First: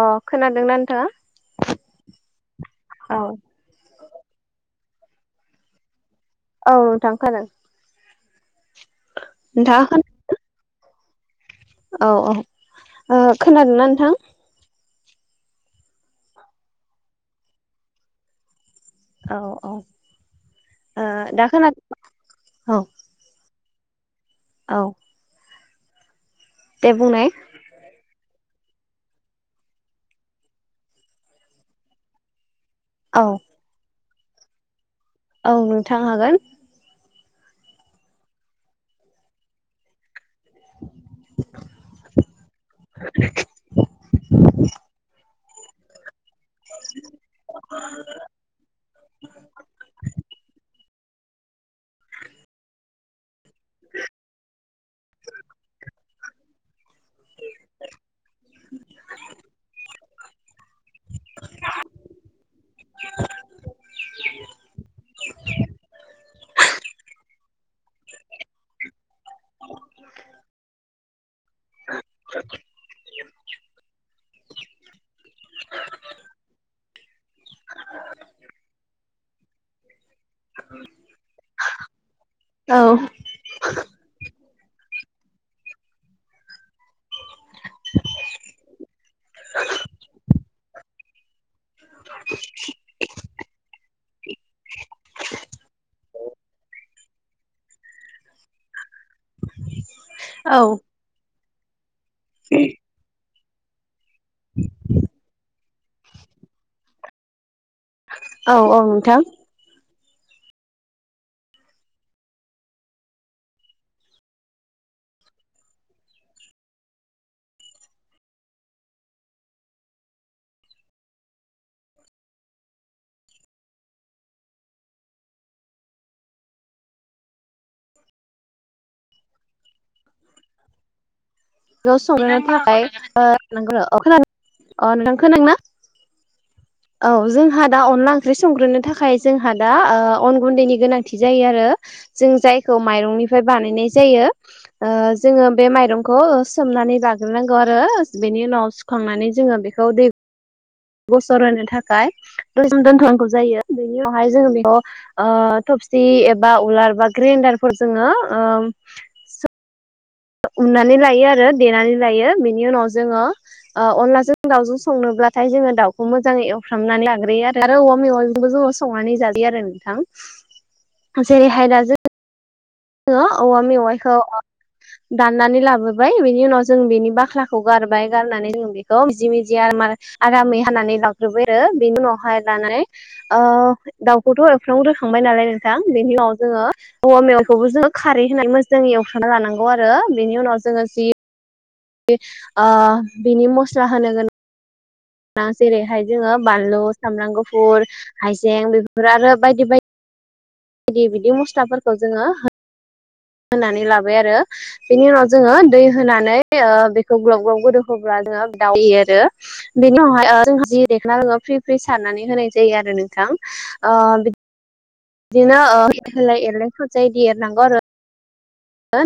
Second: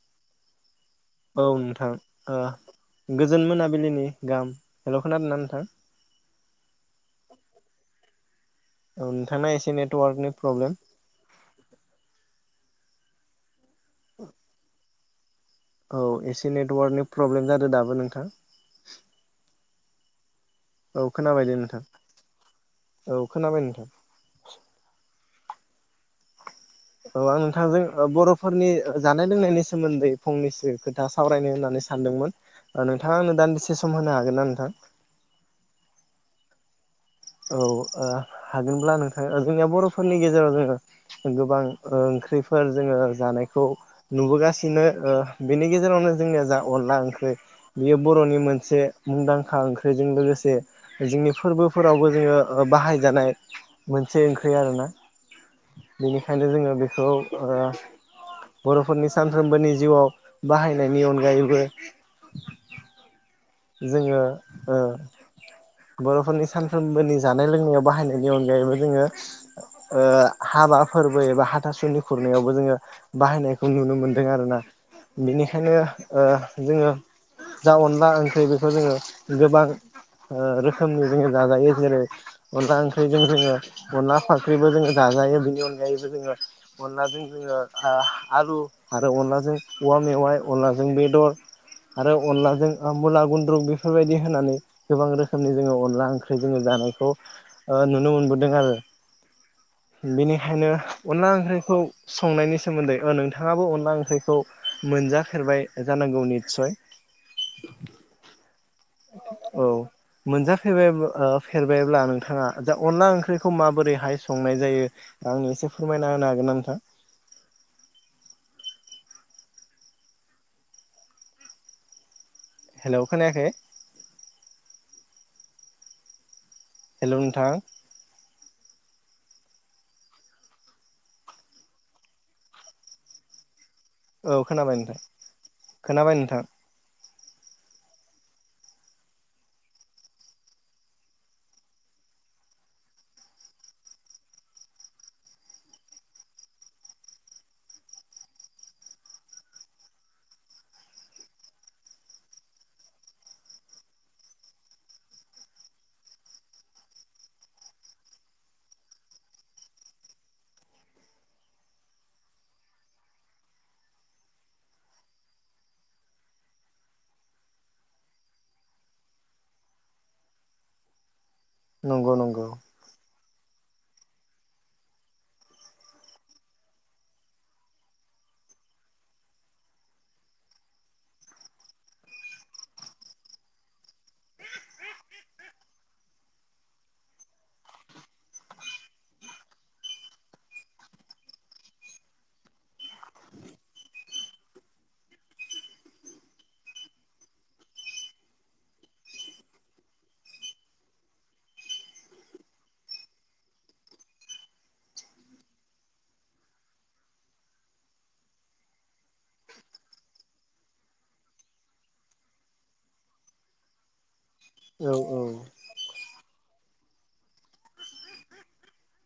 अ खोनादोंना नो औ नोंथां ओ औ गोजोन मोनाबिलिनि गाहाम हेल' खोनादोंना नोंथां? औ नोंथां खोनादों। औ नोंथाङा एसे नेटवार्कनि प्रब्लेम। औ औ ओ खोनादोंना नोंथां? औ एसे नेटवार्कनि प्रब्लेम जादों दाबो नोंथां। औ औ औ ओ दा खोनाबाय दे खोना नोंथां औ खोनाबाय नोंथां। औ। दे औ बुंनाय आं नोंथांजों ओ बर' फोरनि जानाय लोंनायनि सोमोन्दै फंनैसो खोथा सावरायनो होननानै सानदोंमोन। दा नोंथाङा औ आंनो दान्दिसे सम होनो हागोन ना नोंथां? औ नोंथां हागोन। औ हा हागोनब्ला नोंथाङा जोंनिया बर'फोरनि गेजेराव जोङो गोबां ओंख्रिफोर जोङो जानायखौ नुबोगासिनो ओ बेनि गेजेरावनो जोंनिया जा अनला ओंख्रै बेयो बर'नि मोनसे मुंदांखा ओंख्रिजों लोगोसे जोंनि फोरबोफोरावबो जानाय मोनसे ओंख्रि आरोना। बेनिखायनो जोङो बेखौ ओ बर'फोरनि सानफ्रोमबोनि जिउआव बाहायनायनि अनगायैबो जोङो ओ बर'फोरनि सानफ्रोमबोनि जानाय लोंनायाव बाहायनायनि अनगायैबो जोङो ओ हाबा फोरबो एबा हाथासुनि खुरनायावबो जोङो बाहायनायखौ नुनो मोन जों आरोना। बिनिखायनो ओ जोङो जा अनला ओंख्रि बेखौ जोङो गोबां ओ रोखोमनि जोङो जाजायो जेरै अनला औ ओंख्रिजों जोङो अनला फान ओंख्रिबो जोङो जाजायो बेनि अनगायैबो जोङो अनलाजों जोङो ओ आलु आरो अनलाजों औवा मेवाइ अनलाजों बेदर आरो अनलाजों आ मुला गुन्द्रु बे फोरबायदि होनानै गोबां रोखोमनि जोङो अनला ओंख्रि जोङो जानायखौ ओ नुनो मोनबोदों आरो। औ बेनिखायनो अनला ओंख्रिखौ संनायनि सोमोन्दै ओ नोंथाङाबो अनला ओंख्रि -खौ मोनजाफेरबाय जानांगौ निसय। औ औ नोंथां। औ। मोनजाफेरबाय ओ फेरबायब्ला नोंथाङा दा अनला ओंख्रिखौ माबोरैहाय संनाय जायो। आंनो एसे फोरमायना होनो हागोनना नोंथां। हेलौ खोनाखै। हेलौ नोथां। बेखौ संनो थाखाया ओ नोंगो। औ खोनाबाय नोंथां खोनाबाय नोंथां। औ जोंहा दा अनला ओंख्रि संग्रोनो थाखाय जोंहा दा ओ अन गुन्दैनि गोनांथि जायो आरो। जों जायखौ माइरंनिफ्राय बानायनाय जायो ओ जोङो बे माइरंखौ सोम नानै लाग्रोनांगौ आरो बेनि उनाव सुखांनानै जोङो बेखौ दै गसर होनो थाखाय दसे दोनथ'नांगौ जायो। बेनि उनावहाय जोङो बेखौ ओ थबसि एबा उलार‌ बा ग्रेन्डारफोर जोङो [inaudible] उननानै लायो आरो देनानै लायो बेनि उनाव जोङो ओ अनलाजों दाउजों संनो अब्लाथाय जोङो दाउखौ मोजाङै एवफ्रामनानै लाग्रोयो आरो औवा मेवाइजोंबो जोङो संनानै जाजायो आरो नोंथां। [inaudible] जेरैहाय दा जों नंगौ नंगौ ङो औवा मेवायखौ दाननानै लाबोबाय बेनि उनाव जों बेनि बाख्लाखौ गारबाय गारनानै जों बेखौ मिजि मिजि आराम आरामै हानानै लाग्रोबाय आरो बेनि उनावहाय लानाय ओ दाउखौथ' एवफ्राम ग्रोखांबाय नालाय नोंथां बेनि उन जोङो औवा मेवाय बेखौबो जोङो खारै होनानै मोजाङै एवख्रांना लानांगौ आरो बेनि उनाव जोङो जि ओ बिनि मस्ला होनो गोनां जेरैहाय जोङो बानलु सामब्राम गुफुर हाइजें बेफोर आरो बायदि बायदि। बिदि मस्लाफोरखौ जोङो होनानै लाबाय आरो बेनि उनाव जोङो दै होनानै ओ बेखौ ग्लब ग्लब गोदौ होब्ला [unintelligible] आरो बेनि उनावहाय ओ जोंहा जि रेखना जोङो फ्रि फ्रि सारनानै होनाय जायो आरो नोंथां। आं ओ बि औ औ दिनो ओ होलाय [unintelligible] आरो।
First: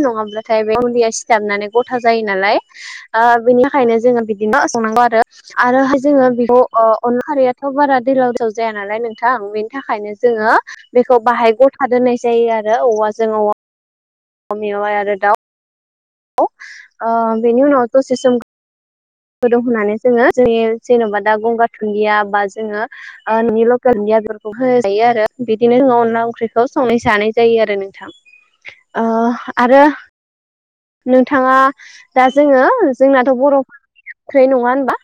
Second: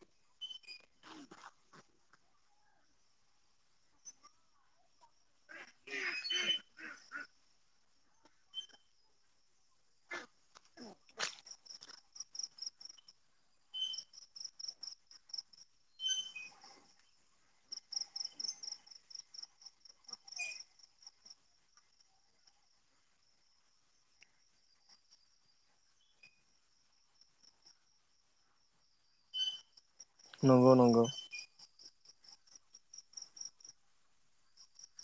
नङाब्लाथाय बे गुनदैया सिथाबनानै गथा जायो नालाय ओ बेनिखायनो जोङो बिदिनो संनांगौ आरो आरोहाय जोङो बेखौ ओ अनला खारियाथ' बारा दैलाव दैथाव जाया नालाय नोंथां। बेनि थाखायनो जोङो बेखौ बाहाय गथा दोननाय जायो आरो औवाजों औ [unintelligible] औ ओ बेेनि उनाव दसे सोम दं होननानै जोङो ज जेन'बा दा गंगार दुन्दिया बा जोङो न'नि लकेल दुदिया आदरखौ होन जायो आरो बिदिनो न अनला ओंख्रिखौ संनाय जानाय जायो आरो नोंथां ओ आरो नंगौ नंगौ नोंथाङा दा जोङो जोंनाथ' बर'फ थोनाय नङा होनबा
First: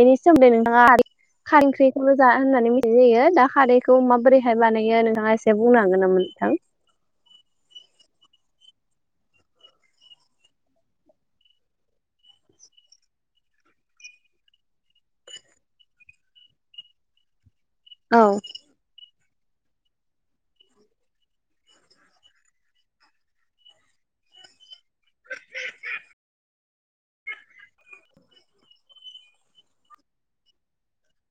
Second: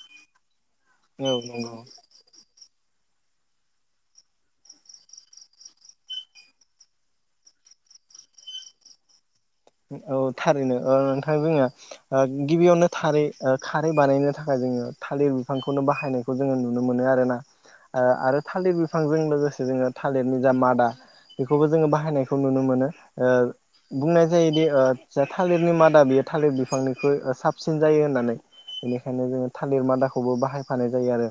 बेनि सोमोन्दै नोंथाङा आरो औ [unintelligible] खारै नंगौ ओंख्रिखौल' जा होननानै मिथिनाय जायो दा खारैखौ माबोरैहाय बानायो नोंथाङा एसे बुंनो हागोन नामा? थां। [inaudible] औ थारैनो नोंथां जोङो गिबियावनो थारै खारै बानायनो थाखाय जोङो थालिर बिफांखौनो बाहायनायखौ जोङो नुनो मोनो आरोना आरो औ थालिर बिफांजों लोगोसे लोगोसे जोङो थालिरनि जा मादा बेखौबो जोङो बाहायनायखौ नुनो मोनो बुंनाय जायोदि जा थालिरनि मादा बेयो थालिर बिफांनिखौ साबसिन जायो होननानै बेनिखायनो जोङो थालिर मादाखौबो बाहायफानाय जायो आरो।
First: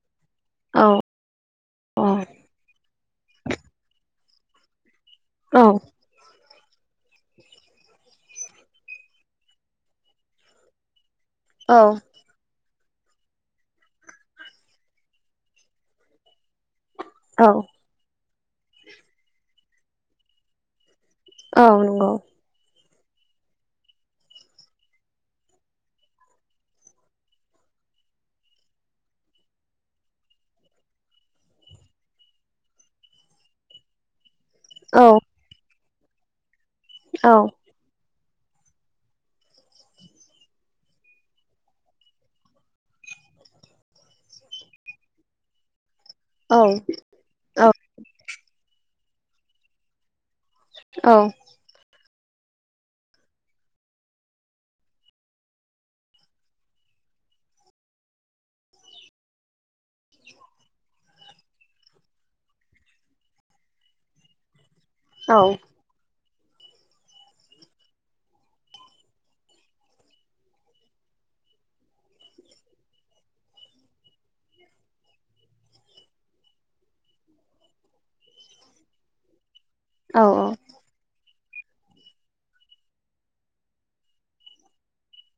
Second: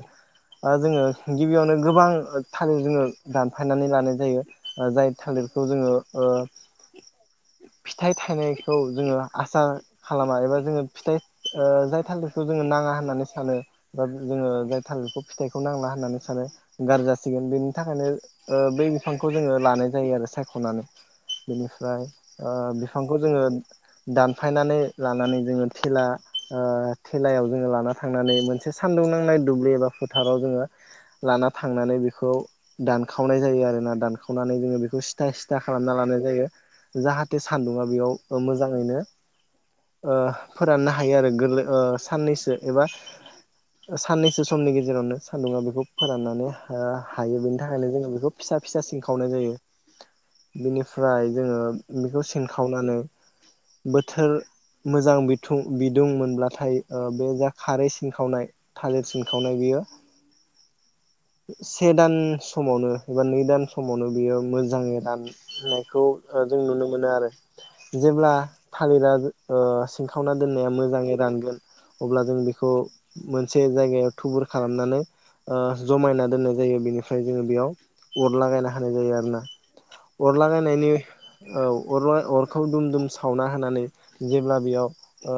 औ जोङो गिबियावनो गोबां थालिर जोङो दानफायनानै लानाय जायो जाय थालिरखौ औ जोङो ओ फिथाइ थायनाय खौ जोङो आसा खालामा एबा जोङो फिथाइ औ जाय थालिरखौ जोङो नाङा मानो सानो बा जोङो जाय थालिरखौ फिथाइखौ नांला होननानै सानो। गारज जासिगोन औ बेनि थाखायनो बे बिफांखौ जोङो लानाय जायो आरो सायख'नानै औ बेनिफ्राय नंगौ ओ बिफांखौ जोङो दानफायनानै लानानै जोङो थेला थेलायाव जोङो लाना थांनानै मोनसे एसे सान्दुं नांनाय दुब्लि एबा फोथाराव जोङो लाना थांनानै बेखौ दानखावनाय जायो आरोना दानख सनानै जोङो बेखौ औ सिथा सिथा खालामना लानाय जायो औ जाहाथे सान्दुंङा बेयाव मोजाङैनो। ओ फोराननो हायो आरो गोरलै ओ साननैसो एबा साननैसो समनि गेजेरावनो सान्दुंङा बेखौ फोराननानै ओ औ हायो बेनि औ थाखायनो जोङो बेखौ फिसा फिसा सिंखावनाय जायो। औ बेनिफ्राय जोङो बेखौ सिनखावनानै बोथोर मोजां बि बिदुं मोनब्लाथाय बे जा खारै सिन खावनाय थालिर सिन खावनाय बेयो से दान समावनो एबा नै दान समावनो बियो मो जोङो राननायखौ जों नुनो मोनो आरो। जेब्ला थालिरा ओ सिंखावना दोननाया मोजाङै रानगोन अब्ला जों बेखौ मोनसे जायगायाव थुबुर खालामनानै जमायना दोननाय जायो बेनिफ्राय जोङो बेयाव अर लागायना होनाय जायो आरो ना अनला होनायनि ओ [unintelligible] खौ दुम दुम सावना होनानै जेब्ला बेयाव ओ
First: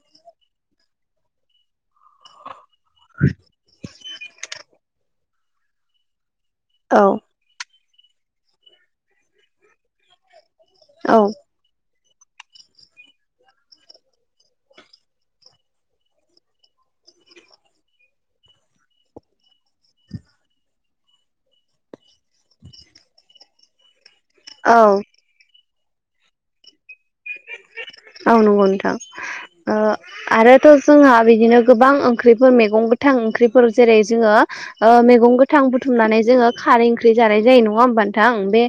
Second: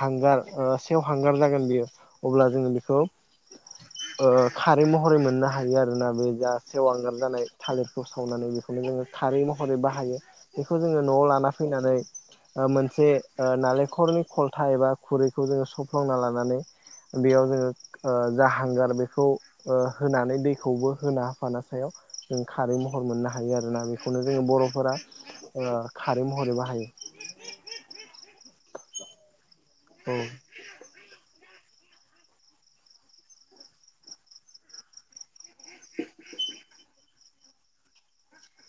हांगार सेव हांगार जागोन बियो अब्ला जोङो बेखौ ओ खारै महरै मोननो हायो आरोना बे जा औ सेवांगार जानाय थालिरखौ सावनानै बेखौनो जोङो खारै महरै बाहायो बेखौ जों न'आव औ लाना फैनानै मोनसे नालेंखरनि खलथा एबा खुरैखौ जोङो सौफ्लंना लानानै बेयाव जोङो जा हांगार बेखौ होनानै दैखौबो होना होफाना सायाव जों खारै महर मोननो हायो आरोना बेखौनो जोङो बर'फोरा औ ओ खारै महरै बाहायो। औ नंगौ नोंथां ओ औ आरोथ' जोंहा बिदिनो, गोबां ओंख्रिफोर मैगं गोथां ओंख्रिफोर जेरै जोङो मैगं गो थां बुथुमनानै जोङो खारै ओंख्रि जानाय जायो नङा होमब नोंथां? बे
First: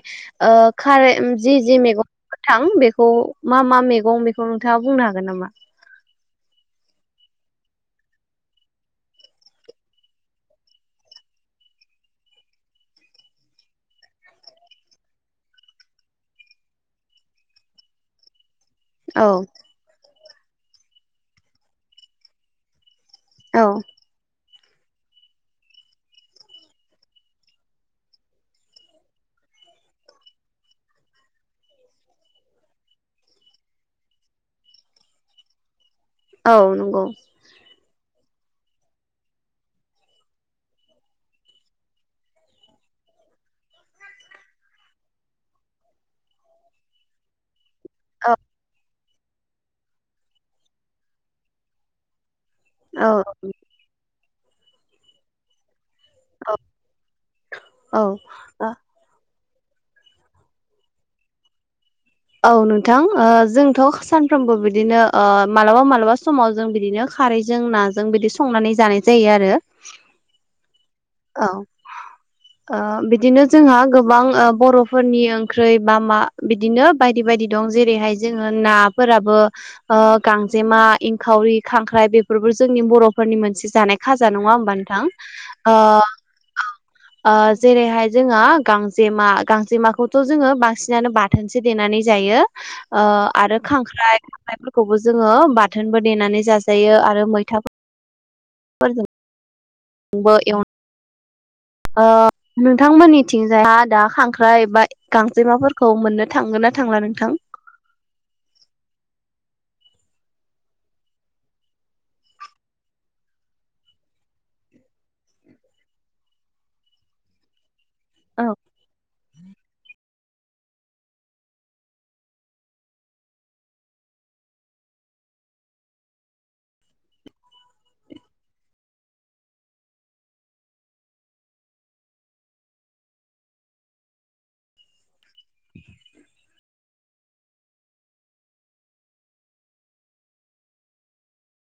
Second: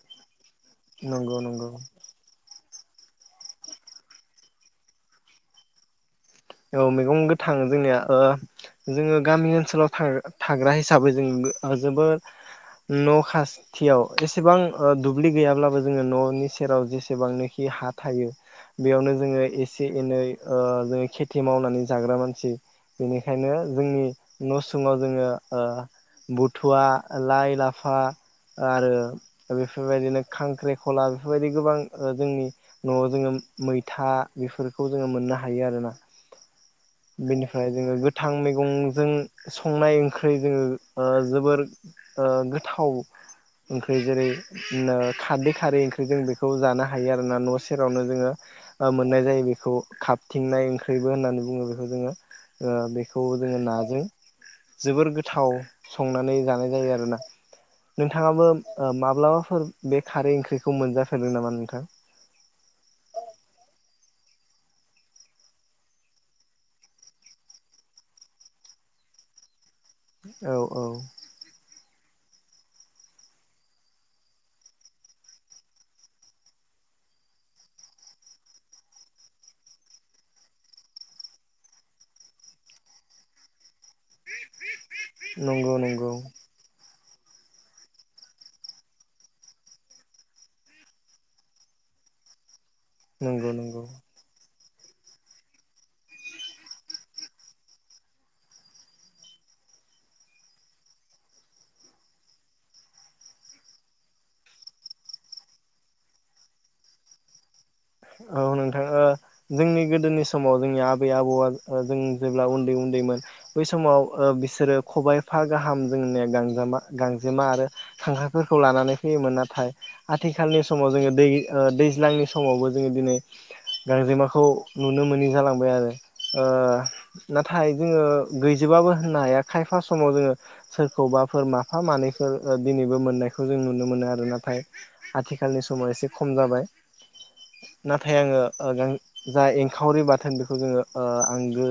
ओ खारै नंगौ जि नंगौ जि मैगं गोथां बेखौ मा मा मैगं बेखौ नोंथाङा बुंनो हागोन नामा? औ मैगं गोथां जोंनिया जोङो गामि ओनसोलाव थाग्रा हिसाबै जों जोबोद न' खाथियाव एसेबां दुब्लि गैयाब्लाबो जोङो न'नि सेराव जेसेबांनोखि - हा थायो। बेयावनो औ जोङो एसे एनै ओ जोङो खेथि मावनानै जाग्रा मानसि बेनिखायनो औ जोंनि न' उसुङाव जोङो बुथुवा लाइ लाफा आरो बेफोरबायदिनो खांख्रिखला बेफोरबायदि गोबां जोंनि न'आव जोङो। मैथा बेफोरखौ जोङो मोननो हायो आरोना, औ नंगौ बेनिफ्राय जोङो गोथां मैगंजों संनाय ओंख्रि जोङो जोबोर गोथाव ओंख्रि जेरै खारदै खारै ओंख्रि जों बेखौ जानो हायो आरो ना न' सेरावनो औ जोङो मोननाय जायो बेखौ खाबथिंनाय ओंख्रिबो होननानै बुङो बेखौ जोङो। ओ औ बेखौ जोङो नाजों जोबोर गोथाव। संनानै जानाय जायो आरोना, औ नोंथाङाबो माब्लाबा बे खारै ओंख्रिखौ मोनजाफेरदों नामा नोंथां? औ नोंथां जोंथ' सानफ्रोमबो बिदिनो मालाबा मालाबा समाव जों बिदिनो। खारैजों नाजों बिदि संनानै जानाय जायो आरो। औ औ औ ओ बिदिनो जोंहा गोबां बर'फोरनि ओंख्रि बा मा बिदिनो बायदि। बायदि दं जेरैहाय जोंङो नाफोराबोगांजेमा एंखावरि खांख्राइ बे। बेफोरबो जोंनि बर'फोरनि मोनसे जानाय खाजा नङा होमबा नोंथां। नंगौ ओ नंगौ। ओ जेरैहाय जोङो गांजेमा गांजेमाखौथ' जोङो बांसिनानो बाथोनसो देनानै। नानै जायो ओ नंगौ आरो नंगौ खांख्राइ। खाइफोरखौबो जोङो बाथोनबो देनानै जाजायो आरो मैथा ज ब [unintelligible] ओ नोंथांमोननिथिंजायहा दा खांख्राइ बा गांजेमाफोरखौ मोननो थांगोन। थांला नोंथां। औ नोंथां जोंनि गोदोनि समाव जोंनि आबै आबौआ जों जेब्ला उन्दै उन्दै। उन्दैमोन बै समाव बिसोरो खबायफा गाहाम जोंनिया गांजामा गांजेमा आरो। औ खांख्राफोरखौ लानानै फैयोमोन नाथाय। आथिखालनि समाव जोङो दै दैज्लांनि समावबो जोङो दिनै। गांजेमाखौ नुनो मोनोै जालांबाय आरो ओ नाथाय जोङो गैजोब। होननो हाया खायफा समाव जोङो सोरखौबाफोर माफा मानैफोर दिनैबो मोननायखौ जों। नुनो मोनो आरो नाथाय आथिखालनि समाव एसे खम जाबाय। नाथाय आङो जा एंखावरि बाथोन बेखौ जोङो ओ आंगो।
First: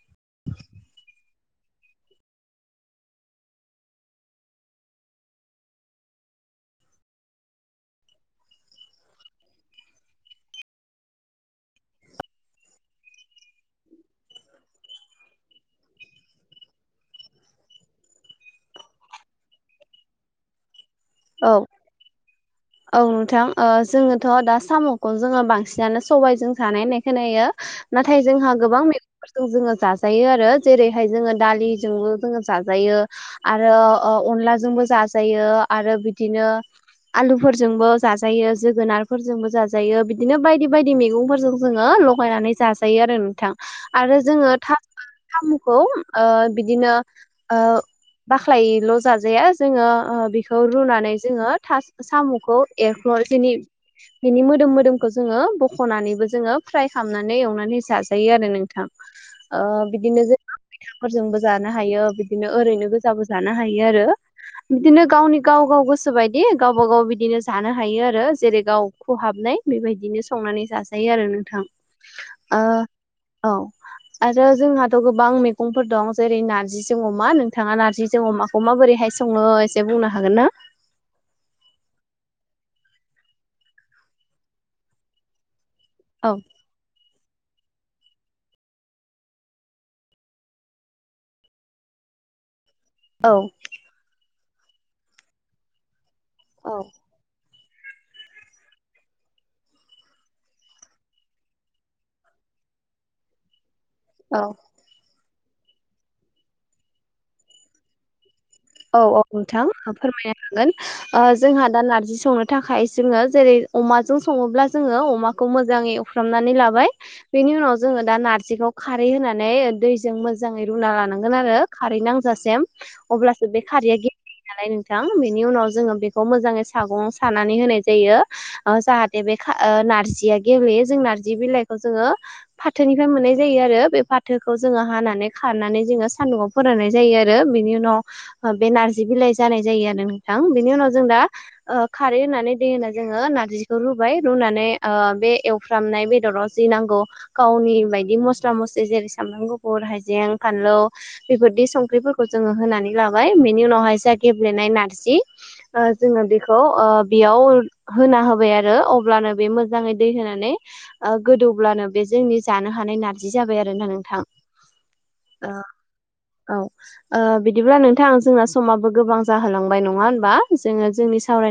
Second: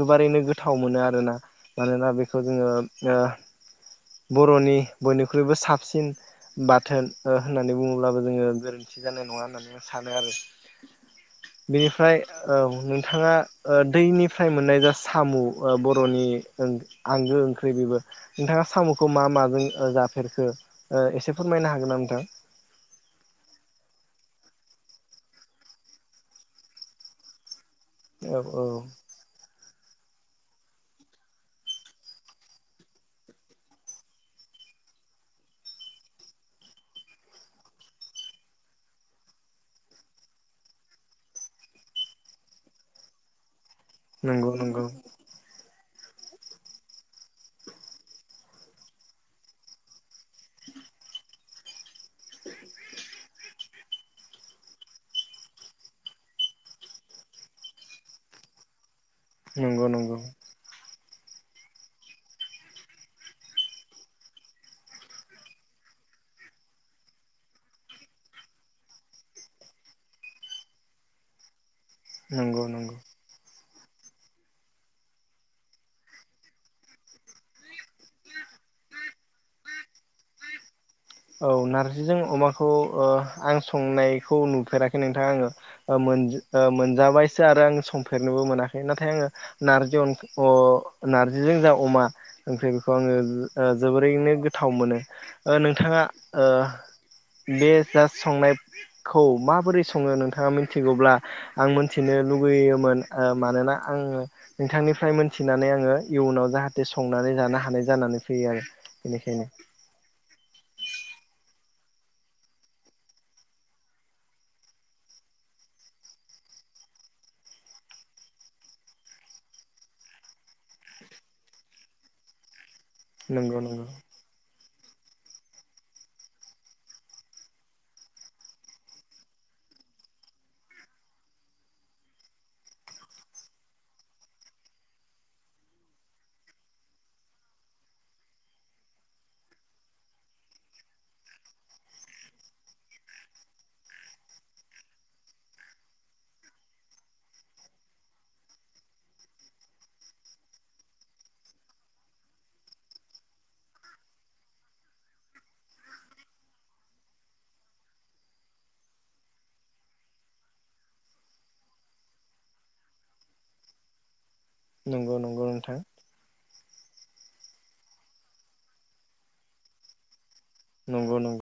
गोबारैनो गोथाव मोनो आरोना मानोना बेखौ जोङो ओ। बर'नि बयनिख्रुइबो साबसिन बाथोन होननानै बुङोब्लाबो जोङो गोरोन्थि जानाय नङा होननानै आं सानो आरो। [inaudible] बेनिफ्राय औ नोंथाङा दैनिफ्राय मोननाय जा सामु ओ बर'नि। आंगो ओंख्रि बेबो नोंथाङा साम'खौ मा माजों जाफेरखो? एसे औ फोरमायनो हागोन ना नोंथां। औ नोंथां जोङोथ' दा साम'खौ जोङो बांसिनानो सबाइजों जानाय होननाय खोनायो। नाथाय औ जोंहा औ गोबां मेगंफोरजों जोङो। जाजायो आरो जेरै दालिजोंबो जाजियो आरो अनलाजोंबो जाजायो आरो बिदिनो आलु फोरजोंबो जाजायो जोगोनारफोरजोंबो जाजायो बिदिनो बायदि बायदि मैगंफोरजों जोङो लगायनानै। नै जाजायो आरो नोंथां आरो जोङो नंगौ था नंगौ सामुखौ। ओ बिदिनो ओ बाख्लायल' जाजाया जोङो बेखौ रुनानै जोङो था साम'खौ एरख्ल' जनि बिनि मोदोम मोदोमखौ जोङो बख'नानैबो जोङो फ्राय खालाम खामनानै एवनानै जाजायो आरो नोंथां ओ नंगौ नंगौ बिदिनो ज फोरफोरजोंबो जानो हायो बिदिनो ओरैनो गोजाबो जानो हायो आरो। बिदिनो गावनि गाव गाव गोसोबायदि गावबा गाव बिदिनो जानो हायो आरो जेरै गाव खहाबनाय बेबायदिनो संनानै जाजायो आरो नोंथां। नंगौ ओ नंगौ। औ आरो जोंहाथ' गोबां मैगंफोर दं जेरै नारजिजों अमा नोंथाङा नारजि। जि जोङो माखौ माबोरैहाय सङो एसे बुंनो हागोन ना? औ नारजिजों अमाखौ ओ आं संनायखौ नुफेराखै नोंथां आङो। ओ मोन औ मोनजाबाय। जा आरो आं संफेरनोबो मोनाखै नाथाय आङो नारजि अन ओ नार्जिजों जा अमा। ओमफ्राय बे खौ औ आङो जोबोरैनो गोथाव मोनो नोंथांङा ओ औ बे जास संनाय खौ माबोरै सङो नोंथाङा मिथिगौब्ला आं मिथिनो लुगैयोमोन मानोना आङो औ नोंथांनिफ्राय मोनथिनानै आङो इयुनाव जाहाथे संनानै जानो हानाय जानानै फैयो आरो औ औ बेनिखायनो नोंथां फोरमायनो हागोन ओ जोंहा दा नारजि संनो थाखाय जोङो जेरै अमाजों सङोब्ला जोङो अमाखौ मोजां एउफ्रामनानै लाबाय बेनि उनाव जोङो दा नारजिखौ खारै होनानै दैजों मोजै रु होना लानांगोन आरो खारै नांजासेम। नंगौ बे नंगौ खारिया गेबलेयो नालाय नों बेनि उनाव जोङो बेखौ मोजाङै सागं सानानै होनाय जायो जाहाथे बे नारजिया गेबेयो जों नारजि बिलाइखौ जोङो फाथोनिफ्राय मोननाय जायो आरो बे फाथोखौ जोङा। हानानै खानानै जोङो सान्दुंआव फोराननाय जायो आरो बिनि उनाव बे नारजि बिलाइ जानाय जायो आरो नोंथां बेनि उनाव जों दा ओ खारै होननानै दै होना जोङो नारजिखौ रुबाय रुनानै बे एवफ्रामनाय बेदराव जि नांगौ गावनि बायदि मस मस्ला मसलि जेरै सामब्राम गुफुर हायजें फानलौ बेफोरदि संख्रिफोरखौ जोङो होनानै ला बिनि उनावहाय जोंहा गेब्लेनाय नारजि ओ जोङो बेखौ जा होबाय आरो अब्लानो बे मोजाङै दै होनानै गोदौब्लानो बे जोंनि जानो हानाय ना जि जाबाय आरो ना नोंथां। नंगौ नंगौ ओ नोंथां। औ ओ बिदिब्ला नोंथां जोंना समाबो गोबां जाहोलांबाय नङा होनबा जोङो नंगौ नंगौ जोंनि सावराय।